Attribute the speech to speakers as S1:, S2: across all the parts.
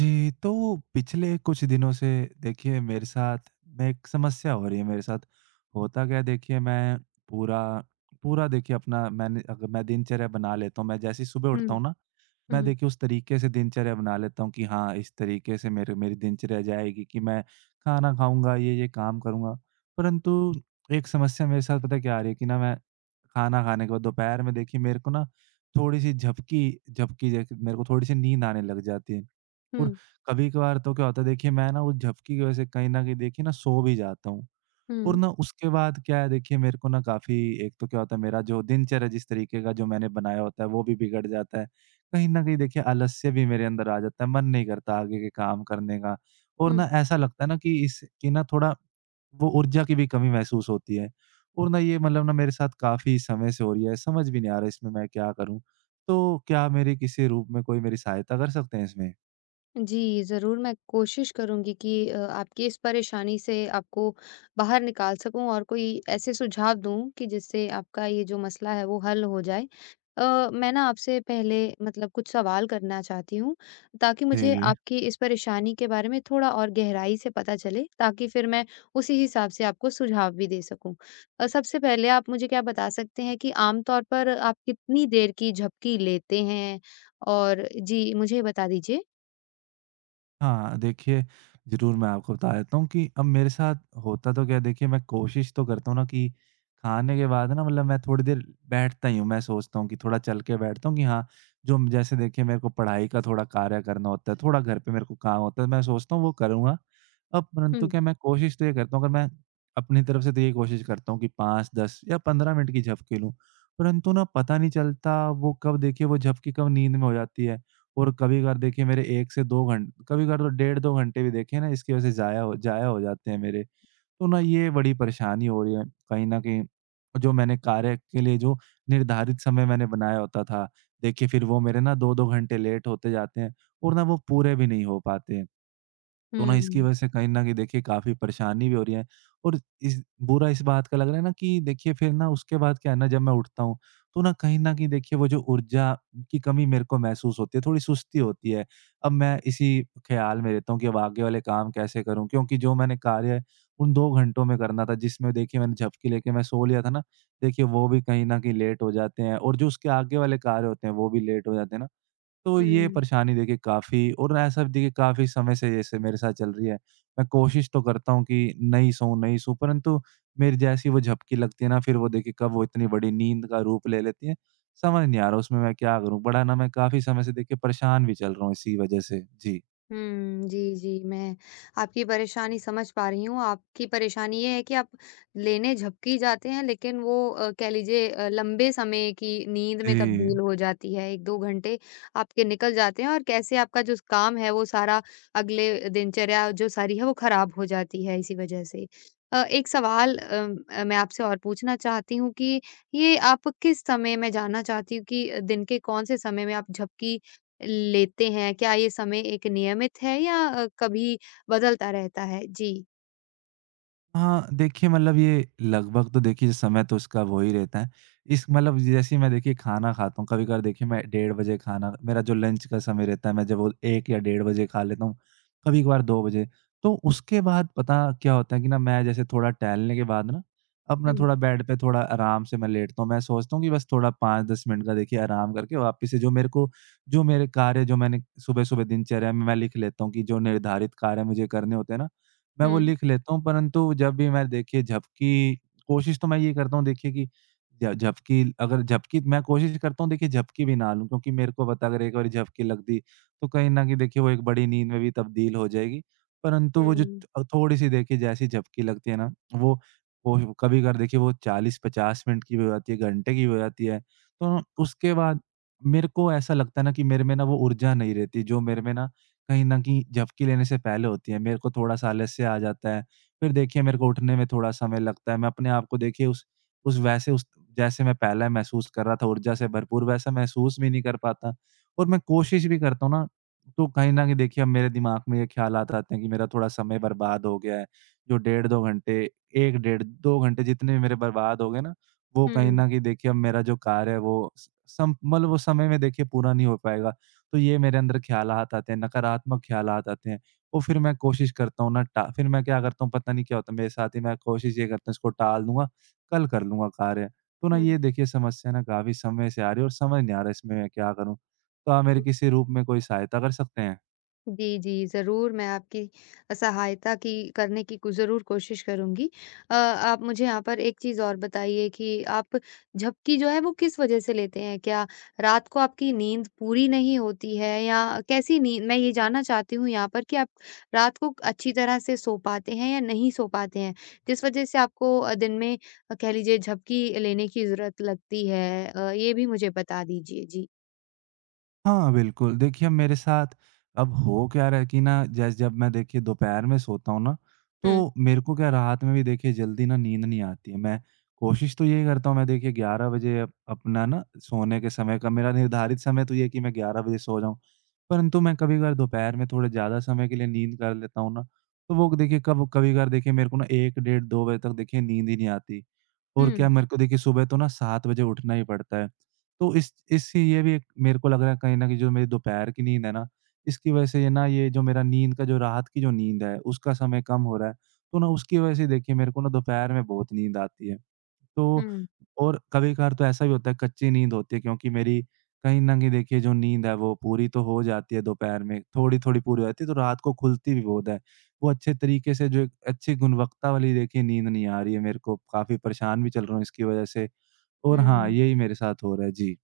S1: जी, तो पिछले कुछ दिनों से देखिए मेरे साथ मैं एक समस्या हो रही है मेरे साथ। होता क्या है, देखिए मैं पूरा पूरा देखिए अपना मैंने अगर मैं दिनचर्या बना लेता हूँ, मैं जैसे ही सुबह
S2: हुँ।
S1: उठता हूँ ना,
S2: हुँ,
S1: मैं
S2: हुँ।
S1: देखिए उस तरीके से दिनचर्या बना लेता हूँ कि हाँ, इस तरीके से मेरे मेरी दिनचर्या जाएगी कि मैं खाना खाऊँगा, ये-ये काम करूँगा। परंतु एक समस्या मेरे साथ, पता है क्या आ रही है? कि ना मैं खाना खाने के बाद दोपहर में देखिए मेरे को ना थोड़ी-सी झपकी झपकी जैसे मेरे को थोड़ी-सी नींद आने लग जाती है। और
S2: हुँ,
S1: कभी-कभार तो क्या होता है, देखिए मैं ना उस झपकी की वजह से कहीं न कहीं देखिए ना सो भी जाता हूँ।
S2: हुँ,
S1: और
S2: हुँ,
S1: ना उसके बाद क्या है, देखिए मेरे को ना काफ़ी एक तो क्या होता है, मेरा जो दिनचर्या जिस तरीके का जो मैंने बनाया होता है वो भी बिगड़ जाता है। कहीं न कहीं देखिए आलस्य भी मेरे अंदर आ जाता है, मन नहीं करता आगे के काम करने का। और ना ऐसा लगता है ना कि इसकी ना थोड़ा वो ऊर्जा की भी कमी महसूस होती है। और ना ये मतलब ना मेरे साथ काफ़ी समय से हो रही है, समझ भी नहीं आ रहा इसमें मैं क्या करूँ? तो क्या मेरी किसी रूप में कोई मेरी सहायता कर सकते हैं इसमें?
S2: जी, ज़रूर मैं कोशिश करूँगी कि आपकी इस परेशानी से आपको बाहर निकाल सकूँ और कोई ऐसे सुझाव दूँ कि जिससे आपका ये जो मसला है वो हल हो जाए। मैं ना आपसे पहले मतलब कुछ सवाल करना चाहती हूँ ताकि
S1: जी,
S2: मुझे
S1: जी।
S2: आपकी इस परेशानी के बारे में थोड़ा और गहराई से पता चले ताकि फिर मैं उसी हिसाब से आपको सुझाव भी दे सकूँ। सबसे पहले आप मुझे क्या बता सकते हैं कि आम तौर पर आप कितनी देर की झपकी लेते हैं? और जी, मुझे बता दीजिए?
S1: हाँ, देखिए, ज़रूर मैं आपको बता देता हूँ कि अब मेरे साथ होता तो क्या है, देखिए मैं कोशिश तो करता हूँ ना कि खाने के बाद ना मतलब मैं थोड़ी देर बैठता ही हूँ। मैं सोचता हूँ कि थोड़ा चल के बैठता हूँ कि हाँ, जो जैसे देखिए मेरे को पढ़ाई का थोड़ा कार्य करना होता है, थोड़ा घर पे मेरे को काम होता है, मैं सोचता हूँ वो करूँगा। अब परंतु
S2: हुँ।
S1: क्या, मैं कोशिश तो ये करता हूँ, अगर मैं अपनी तरफ से, तो ये कोशिश करता हूँ कि 5, 10 या 15 मिनट की झपकी लूँ। परंतु ना पता नहीं चलता वो कब, देखिए वो झपकी कब नींद में हो जाती है। और कभी कभार देखिए मेरे 1 से 2 घंटे, कभी कभार तो डेढ़ 2 घंटे भी देखिए ना इसकी वज़ह से ज़ाया हो जाते हैं मेरे। तो ना ये बड़ी परेशानी हो रही है कहीं न कहीं। जो मैंने कार्य के लिए जो निर्धारित समय मैंने बनाया होता था, देखिए फिर वो मेरे ना 2-2 घंटे लेट होते जाते हैं और ना वो पूरे भी नहीं हो पाते हैं। तो ना इसकी
S2: हुँ,
S1: वजह से कहीं न कहीं देखिए काफ़ी परेशानी भी हो रही है और इस बुरा इस बात का लग रहा है ना कि देखिए फिर ना उसके बाद क्या है ना, जब मैं उठता हूँ, तो ना कहीं न कहीं देखिए वो जो ऊर्जा की कमी मेरे को महसूस होती है, थोड़ी सुस्ती होती है। अब मैं इसी ख़्याल में रहता हूँ कि अब आगे वाले काम कैसे करूँ? क्योंकि जो मैंने कार्य उन 2 घंटों में करना था जिसमें देखिए मैंने झपकी लेके मैं सो लिया था ना, देखिए वो भी कहीं न कहीं लेट हो जाते हैं और जो उसके आगे वाले कार्य होते हैं वो भी लेट हो जाते हैं ना। तो ये
S2: हुँ,
S1: परेशानी देखिए काफ़ी और ऐसा भी देखिए काफ़ी समय से जैसे मेरे साथ चल रही है। मैं कोशिश तो करता हूँ कि नहीं सोऊँ, नहीं सोऊँ, परंतु मेरी जैसी वो झपकी लगती है ना, फिर वो देखिए कब वो इतनी बड़ी नींद का रूप ले लेती है। समझ नहीं आ रहा उसमें मैं क्या करूँ? बड़ा ना मैं काफ़ी समय से देखिए परेशान भी चल रहा हूँ इसी वज़ह से। जी।
S2: हुँ। जी, जी, मैं आपकी परेशानी समझ पा रही हूँ। आपकी परेशानी ये है कि आप लेने झपकी जाते हैं, लेकिन वो कह लीजिए लंबे समय की नींद में
S1: जी।
S2: तब्दील हो जाती है। 1-2 घंटे आपके निकल जाते हैं और कैसे आपका जो काम है, वो सारा अगले दिनचर्या जो सारी है, वो खराब हो जाती है इसी वजह से। एक सवाल मैं आपसे और पूछना चाहती हूँ कि ये आप किस समय मैं जानना चाहती हूँ कि दिन के कौन से समय में आप झपकी लेते हैं? क्या ये समय एक नियमित है या कभी बदलता रहता है? जी।
S1: हाँ, देखिए मतलब ये लगभग तो देखिए समय तो उसका वो ही रहता है। इस मतलब जैसे ही मैं देखिए खाना खाता हूँ, कभी-कभार देखिए मैं डेढ़ बजे खाना मेरा जो लंच का समय रहता है, मैं जब वो 1 या डेढ़ बजे खा लेता हूँ, कभी-कभार 2 बजे। तो उसके बाद पता क्या होता है कि ना मैं जैसे थोड़ा टहलने के बाद ना, अपना
S2: हुँ।
S1: थोड़ा बेड पे थोड़ा आराम से मैं लेटता हूँ। मैं सोचता हूँ कि बस थोड़ा 5-10 मिनट का देखिए आराम करके वापस से जो मेरे को, जो मेरे कार्य जो मैंने सुबह-सुबह दिनचर्या में मैं लिख लेता हूँ कि जो निर्धारित कार्य मुझे करने होते हैं ना, मैं वो
S2: हुँ।
S1: लिख लेता हूँ, परंतु जब भी मैं देखिए झपकी कोशिश तो मैं ये करता हूँ देखिए कि ज झपकी अगर झपकी मैं कोशिश करता हूँ देखिए झपकी भी ना लूँ, क्योंकि मेरे को पता अगर एक बारी झपकी लग दी तो कहीं न कहीं देखिए वो एक बड़ी नींद में भी तब्दील हो जाएगी। परंतु वो जो
S2: हुँ।
S1: थोड़ी-सी देखिए जैसी झपकी लगती है ना, वो वो कभी कभार देखिए वो 40-50 मिनट की भी हो जाती है, घंटे की भी हो जाती है। तो उसके बाद मेरे को ऐसा लगता है ना कि मेरे में ना वो ऊर्जा नहीं रहती जो मेरे में ना कहीं न कहीं झपकी लेने से पहले होती है। मेरे को थोड़ा-सा आलस्य आ जाता है। फिर देखिए मेरे को उठने में थोड़ा समय लगता है। मैं अपने आप को देखिए उस वैसे उस जैसे मैं पहले महसूस कर रहा था ऊर्जा से भरपूर, वैसा महसूस भी नहीं कर पाता। और मैं कोशिश भी करता हूँ ना, तो कहीं न कहीं देखिए अब मेरे दिमाग में ये ख़्यालात आते हैं कि मेरा थोड़ा समय बर्बाद हो गया है। जो डेढ़ 2 घंटे 1 डेढ़ 2 घंटे जितने भी मेरे बर्बाद हो गए ना, वो कहीं
S2: हुँ,
S1: न कहीं देखिए अब मेरा जो कार्य है वो स सम मतलब वो समय में देखिए पूरा नहीं हो पाएगा। तो ये मेरे अंदर ख़्यालात आते हैं, नकारात्मक ख़्यालात आते हैं। और फिर मैं कोशिश करता हूँ ना, टा फिर मैं क्या करता हूँ, पता नहीं क्या होता है मेरे साथ ही, मैं कोशिश ये करता हूँ इसको टाल दूँगा, कल कर लूँगा कार्य। तो ना
S2: हुँ।
S1: ये देखिए समस्या ना काफ़ी समय से आ रही है और समझ नहीं आ रहा इसमें मैं क्या करूँ? तो आप मेरी किसी रूप में कोई सहायता कर सकते हैं?
S2: जी, जी। ज़रूर मैं आपकी सहायता की करने की को ज़रूर कोशिश करूँगी। आप मुझे यहाँ पर एक चीज़ और बताइए कि आप झपकी जो है वो किस वज़ह से लेते हैं? क्या रात को आपकी नींद पूरी नहीं होती है या कैसी नींद मैं ये जानना चाहती हूँ यहाँ पर कि आप रात को अच्छी तरह से सो पाते हैं या नहीं सो पाते हैं? जिस वज़ह से आपको दिन में कह लीजिए झपकी लेने की ज़रूरत लगती है। ये भी मुझे बता दीजिए। जी।
S1: हाँ, बिल्कुल। देखिए, मेरे साथ अब हो क्या रहा है कि ना जैसे जब मैं देखिए दोपहर में सोता हूँ ना,
S2: हुँ।
S1: तो मेरे को क्या रात में भी देखिए जल्दी ना नींद नहीं आती है। मैं कोशिश तो यही करता हूँ, मैं देखिए 11 बजे अप अपना ना सोने के समय का मेरा निर्धारित समय तो ये है कि मैं 11 बजे सो जाऊँ। परंतु मैं कभी-कभार दोपहर में थोड़े ज़्यादा समय के लिए नींद कर लेता हूँ ना, तो वो देखिए कब कभी-कभार देखिए मेरे को ना 1 डेढ़ 2 बजे तक देखिए नींद ही नहीं आती। और क्या
S2: हुँ।
S1: मेरे को देखिए सुबह तो ना 7 बजे उठना ही पड़ता है। तो इस इससे ये भी एक मेरे को लग रहा है कहीं न कहीं जो मेरी दोपहर की नींद है ना, इसकी वजह से ये ना ये जो मेरा नींद का जो रात की जो नींद है, उसका समय कम हो रहा है। तो ना उसकी वजह से देखिए मेरे को ना दोपहर में बहुत नींद आती है। तो
S2: हुँ।
S1: और कभी-कभार तो ऐसा भी होता है, कच्ची नींद होती है क्योंकि मेरी कहीं न कहीं देखिए जो नींद है वो पूरी तो हो जाती है दोपहर में, थोड़ी-थोड़ी पूरी हो जाती है तो रात को खुलती भी बहुत है। वो अच्छे तरीके से जो एक अच्छी गुणवत्ता वाली देखिए नींद नहीं आ रही है मेरे को, काफ़ी परेशान भी चल रहा हूँ इसकी वजह से और हाँ,
S2: हुँ।
S1: यही मेरे साथ हो रहा है। जी।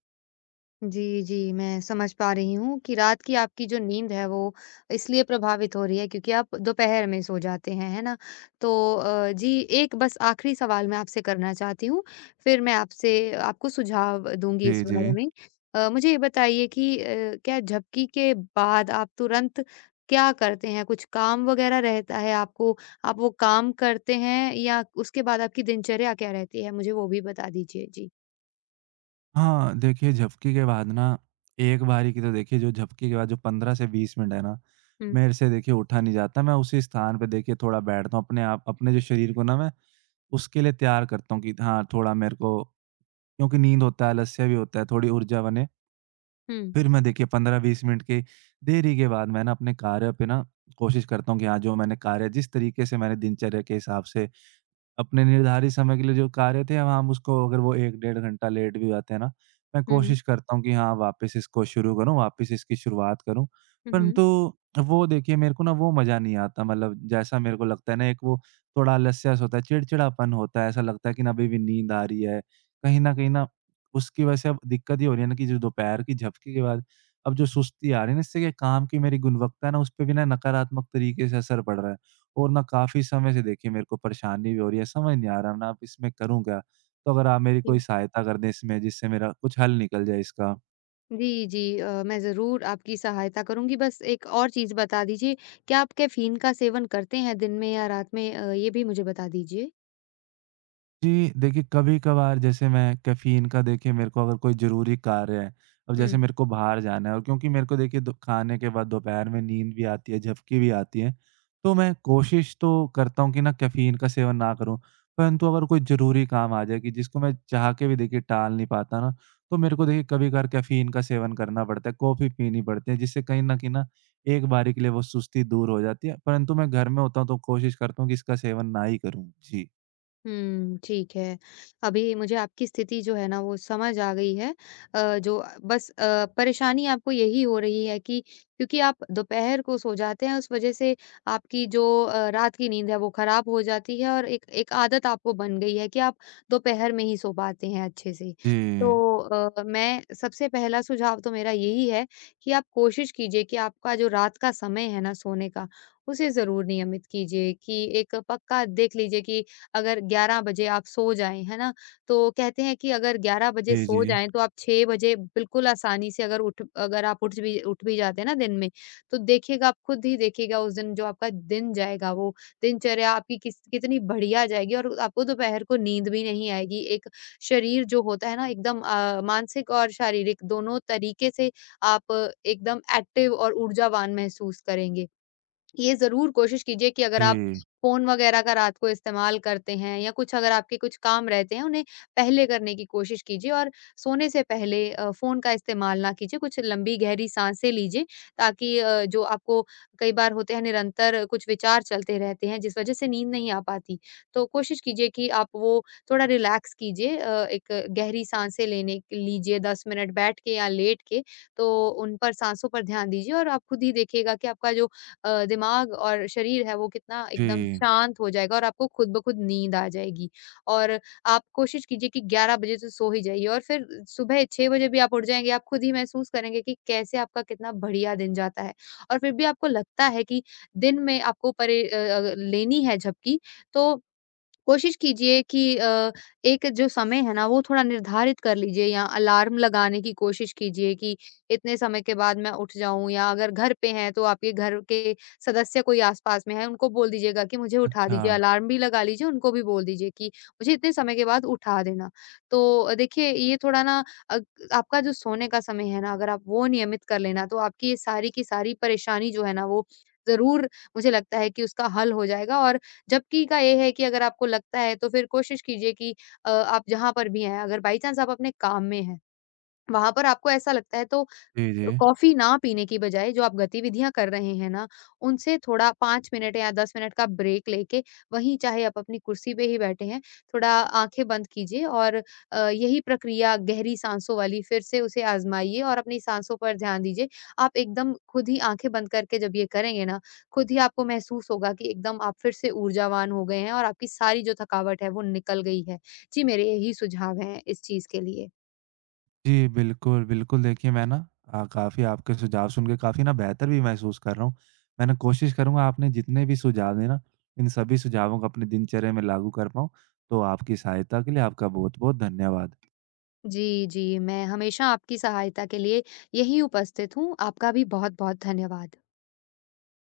S2: जी, जी, मैं समझ पा रही हूँ कि रात की आपकी जो नींद है वो इसलिए प्रभावित हो रही है क्योंकि आप दोपहर में सो जाते हैं, है ना? तो जी, एक बस आखिरी सवाल मैं आपसे करना चाहती हूँ, फिर मैं आपसे आपको सुझाव दूँगी इस
S1: जी, जी।
S2: बारे में। मुझे ये बताइए कि क्या झपकी के बाद आप तुरंत क्या करते हैं? कुछ काम वग़ैरह रहता है आपको? आप वो काम करते हैं या उसके बाद आपकी दिनचर्या क्या रहती है? मुझे वो भी बता दीजिए। जी।
S1: हाँ, देखिए झपकी के बाद ना एक बारी की तो देखिए जो झपकी के बाद जो 15 से 20 मिनट है ना,
S2: हुँ।
S1: मेरे से देखिए उठा नहीं जाता। मैं उसी स्थान पे देखिए थोड़ा बैठता हूँ अपने आप, अपने जो शरीर को ना मैं उसके लिए तैयार करता हूँ कि हाँ, थोड़ा मेरे को क्योंकि नींद होता है, आलस्य भी होता है, थोड़ी ऊर्जा बने।
S2: हुँ,
S1: फिर मैं देखिए 15-20 मिनट की देरी के बाद मैं ना अपने कार्य पे ना कोशिश करता हूँ कि हाँ, जो मैंने कार्य जिस तरीके से मैंने दिनचर्या के हिसाब से अपने निर्धारित समय के लिए जो कार्य थे, अब हम उसको अगर वो 1 डेढ़ घंटा लेट भी हो जाते हैं ना, मैं
S2: हुँ,
S1: कोशिश करता हूँ कि हाँ, वापस इसको शुरू करूँ, वापस इसकी शुरुआत करूँ।
S2: हुँ, हुँ,
S1: परंतु वो देखिए मेरे को ना वो मज़ा नहीं आता, मतलब जैसा मेरे को लगता है ना, एक वो थोड़ा आलस्य-सा होता है, चिड़चिड़ापन होता है, ऐसा लगता है कि ना अभी भी नींद आ रही है। कहीं न कहीं ना उसकी वजह से अब दिक्कत ये हो रही है ना कि जो दोपहर की झपकी के बाद अब जो सुस्ती आ रही है ना, इससे क्या काम की मेरी गुणवत्ता है ना, उसपे भी ना नकारात्मक तरीके से असर पड़ रहा है। और ना काफ़ी समय से देखिए मेरे को परेशानी भी हो रही है, समझ नहीं आ रहा ना अब इसमें करूँ क्या? तो अगर आप मेरी कोई
S2: जी।
S1: सहायता कर दें इसमें जिससे मेरा कुछ हल निकल जाए इसका।
S2: जी, जी। मैं ज़रूर आपकी सहायता करूँगी, बस एक और चीज़ बता दीजिए, क्या आप कैफ़ीन का सेवन करते हैं दिन में या रात में? ये भी मुझे बता दीजिए।
S1: जी, देखिए कभी-कभार जैसे मैं कैफ़ीन का देखिए मेरे को अगर कोई ज़रूरी कार्य है, अब जैसे
S2: हुँ।
S1: मेरे को बाहर जाना है और क्योंकि मेरे को देखिए दो खाने के बाद दोपहर में नींद भी आती है, झपकी भी आती है, तो मैं कोशिश तो करता हूँ कि ना कैफ़ीन का सेवन ना करूँ। परंतु अगर कोई ज़रूरी काम आ जाए कि जिसको मैं चाह के भी देखिए टाल नहीं पाता ना, तो मेरे को देखिए कभी-कभार कैफ़ीन का सेवन करना पड़ता है, कॉफ़ी पीनी पड़ती है, जिससे कहीं न कहीं ना एक बारी के लिए वो सुस्ती दूर हो जाती है। परंतु मैं घर में होता हूँ तो कोशिश करता हूँ कि इसका सेवन ना ही करूँ। जी।
S2: हुँ, ठीक है। अभी मुझे आपकी स्थिति जो है ना वो समझ आ गई है। अ, जो बस अ, परेशानी आपको यही हो रही है कि क्योंकि आप दोपहर को सो जाते हैं उस वज़ह से आपकी जो रात की नींद है वो ख़राब हो जाती है, और एक एक आदत आपको बन गई है कि आप दोपहर में ही सो पाते हैं अच्छे से। तो
S1: जी।
S2: मैं, सबसे पहला सुझाव तो मेरा यही है कि आप कोशिश कीजिए कि आपका जो रात का समय है ना सोने का, उसे ज़रूर नियमित कीजिए कि एक पक्का देख लीजिए कि अगर 11 बजे आप सो जाएँ, है ना? तो कहते हैं कि अगर 11 बजे
S1: जी,
S2: सो
S1: जी।
S2: जाएँ तो आप 6 बजे बिल्कुल आसानी से अगर आप उठ भी जाते हैं ना दिन में, तो देखिएगा, आप खुद ही देखिएगा उस दिन जो आपका दिन जाएगा, वो दिनचर्या आपकी किस कितनी बढ़िया जाएगी और आपको दोपहर को नींद भी नहीं आएगी। एक शरीर जो होता है ना एकदम, मानसिक और शारीरिक दोनों तरीके से आप एकदम एक्टिव और ऊर्जावान महसूस करेंगे। ये ज़रूर कोशिश कीजिए कि अगर आप
S1: जी,
S2: फ़ोन वगैरह का रात को इस्तेमाल करते हैं या कुछ अगर आपके कुछ काम रहते हैं, उन्हें पहले करने की कोशिश कीजिए और सोने से पहले फ़ोन का इस्तेमाल ना कीजिए। कुछ लंबी गहरी साँसें लीजिए ताकि जो आपको कई बार होते हैं निरंतर कुछ विचार चलते रहते हैं, जिस वज़ह से नींद नहीं आ पाती। तो कोशिश कीजिए कि आप वो थोड़ा रिलैक्स कीजिए, एक गहरी साँसें लेने लीजिए, 10 मिनट बैठ के या लेट के, तो उन पर साँसों पर ध्यान दीजिए और आप खुद ही देखिएगा कि आपका जो दिमाग और शरीर है वो कितना एकदम
S1: जी।
S2: शांत हो जाएगा और आपको खुद ब खुद नींद आ जाएगी। और आप कोशिश कीजिए कि 11 बजे तो सो ही जाइए और फिर सुबह 6 बजे भी आप उठ जाएँगे, आप खुद ही महसूस करेंगे कि कैसे आपका कितना बढ़िया दिन जाता है। और फिर भी आपको लगता है कि दिन में आपको लेनी है झपकी, तो कोशिश कीजिए कि एक जो समय है ना वो थोड़ा निर्धारित कर लीजिए या अलार्म लगाने की कोशिश कीजिए कि इतने समय के बाद मैं उठ जाऊं, या अगर घर पे हैं तो आपके घर के सदस्य कोई आसपास में है उनको बोल दीजिएगा कि मुझे उठा
S1: अच्छा।
S2: दीजिए, अलार्म भी लगा लीजिए, उनको भी बोल दीजिए कि मुझे इतने समय के बाद उठा देना। तो देखिए, ये थोड़ा ना अ, आपका जो सोने का समय है ना अगर आप वो नियमित कर लेना तो आपकी ये सारी की सारी परेशानी जो है ना वो, जरूर मुझे लगता है कि उसका हल हो जाएगा। और जबकि का ये है कि अगर आपको लगता है तो फिर कोशिश कीजिए कि आप जहाँ पर भी हैं, अगर बाई चांस आप अपने काम में हैं, वहाँ पर आपको ऐसा लगता है तो
S1: जी, जी।
S2: कॉफ़ी ना पीने की बजाय जो आप गतिविधियाँ कर रहे हैं ना, उनसे थोड़ा 5 मिनट या 10 मिनट का ब्रेक लेके, वहीं चाहे आप अपनी कुर्सी पे ही बैठे हैं, थोड़ा आँखें बंद कीजिए और यही प्रक्रिया गहरी साँसों वाली फिर से उसे आज़माइए और अपनी साँसों पर ध्यान दीजिए। आप एकदम खुद ही आँखें बंद करके जब ये करेंगे ना, खुद ही आपको महसूस होगा कि एकदम आप फिर से ऊर्जावान हो गए हैं और आपकी सारी जो थकावट है वो निकल गई है। जी, मेरे यही सुझाव हैं इस चीज़ के लिए।
S1: जी, बिल्कुल, बिल्कुल देखिए मैं ना काफ़ी आपके सुझाव सुन के काफ़ी ना बेहतर भी महसूस कर रहा हूँ। मैं ना कोशिश करूँगा आपने जितने भी सुझाव दिए ना, इन सभी सुझावों को अपनी दिनचर्या में लागू कर पाऊँ। तो आपकी सहायता के लिए आपका बहुत-बहुत धन्यवाद।
S2: जी, जी, मैं हमेशा आपकी सहायता के लिए यहीं उपस्थित हूँ। आपका भी बहुत-बहुत धन्यवाद।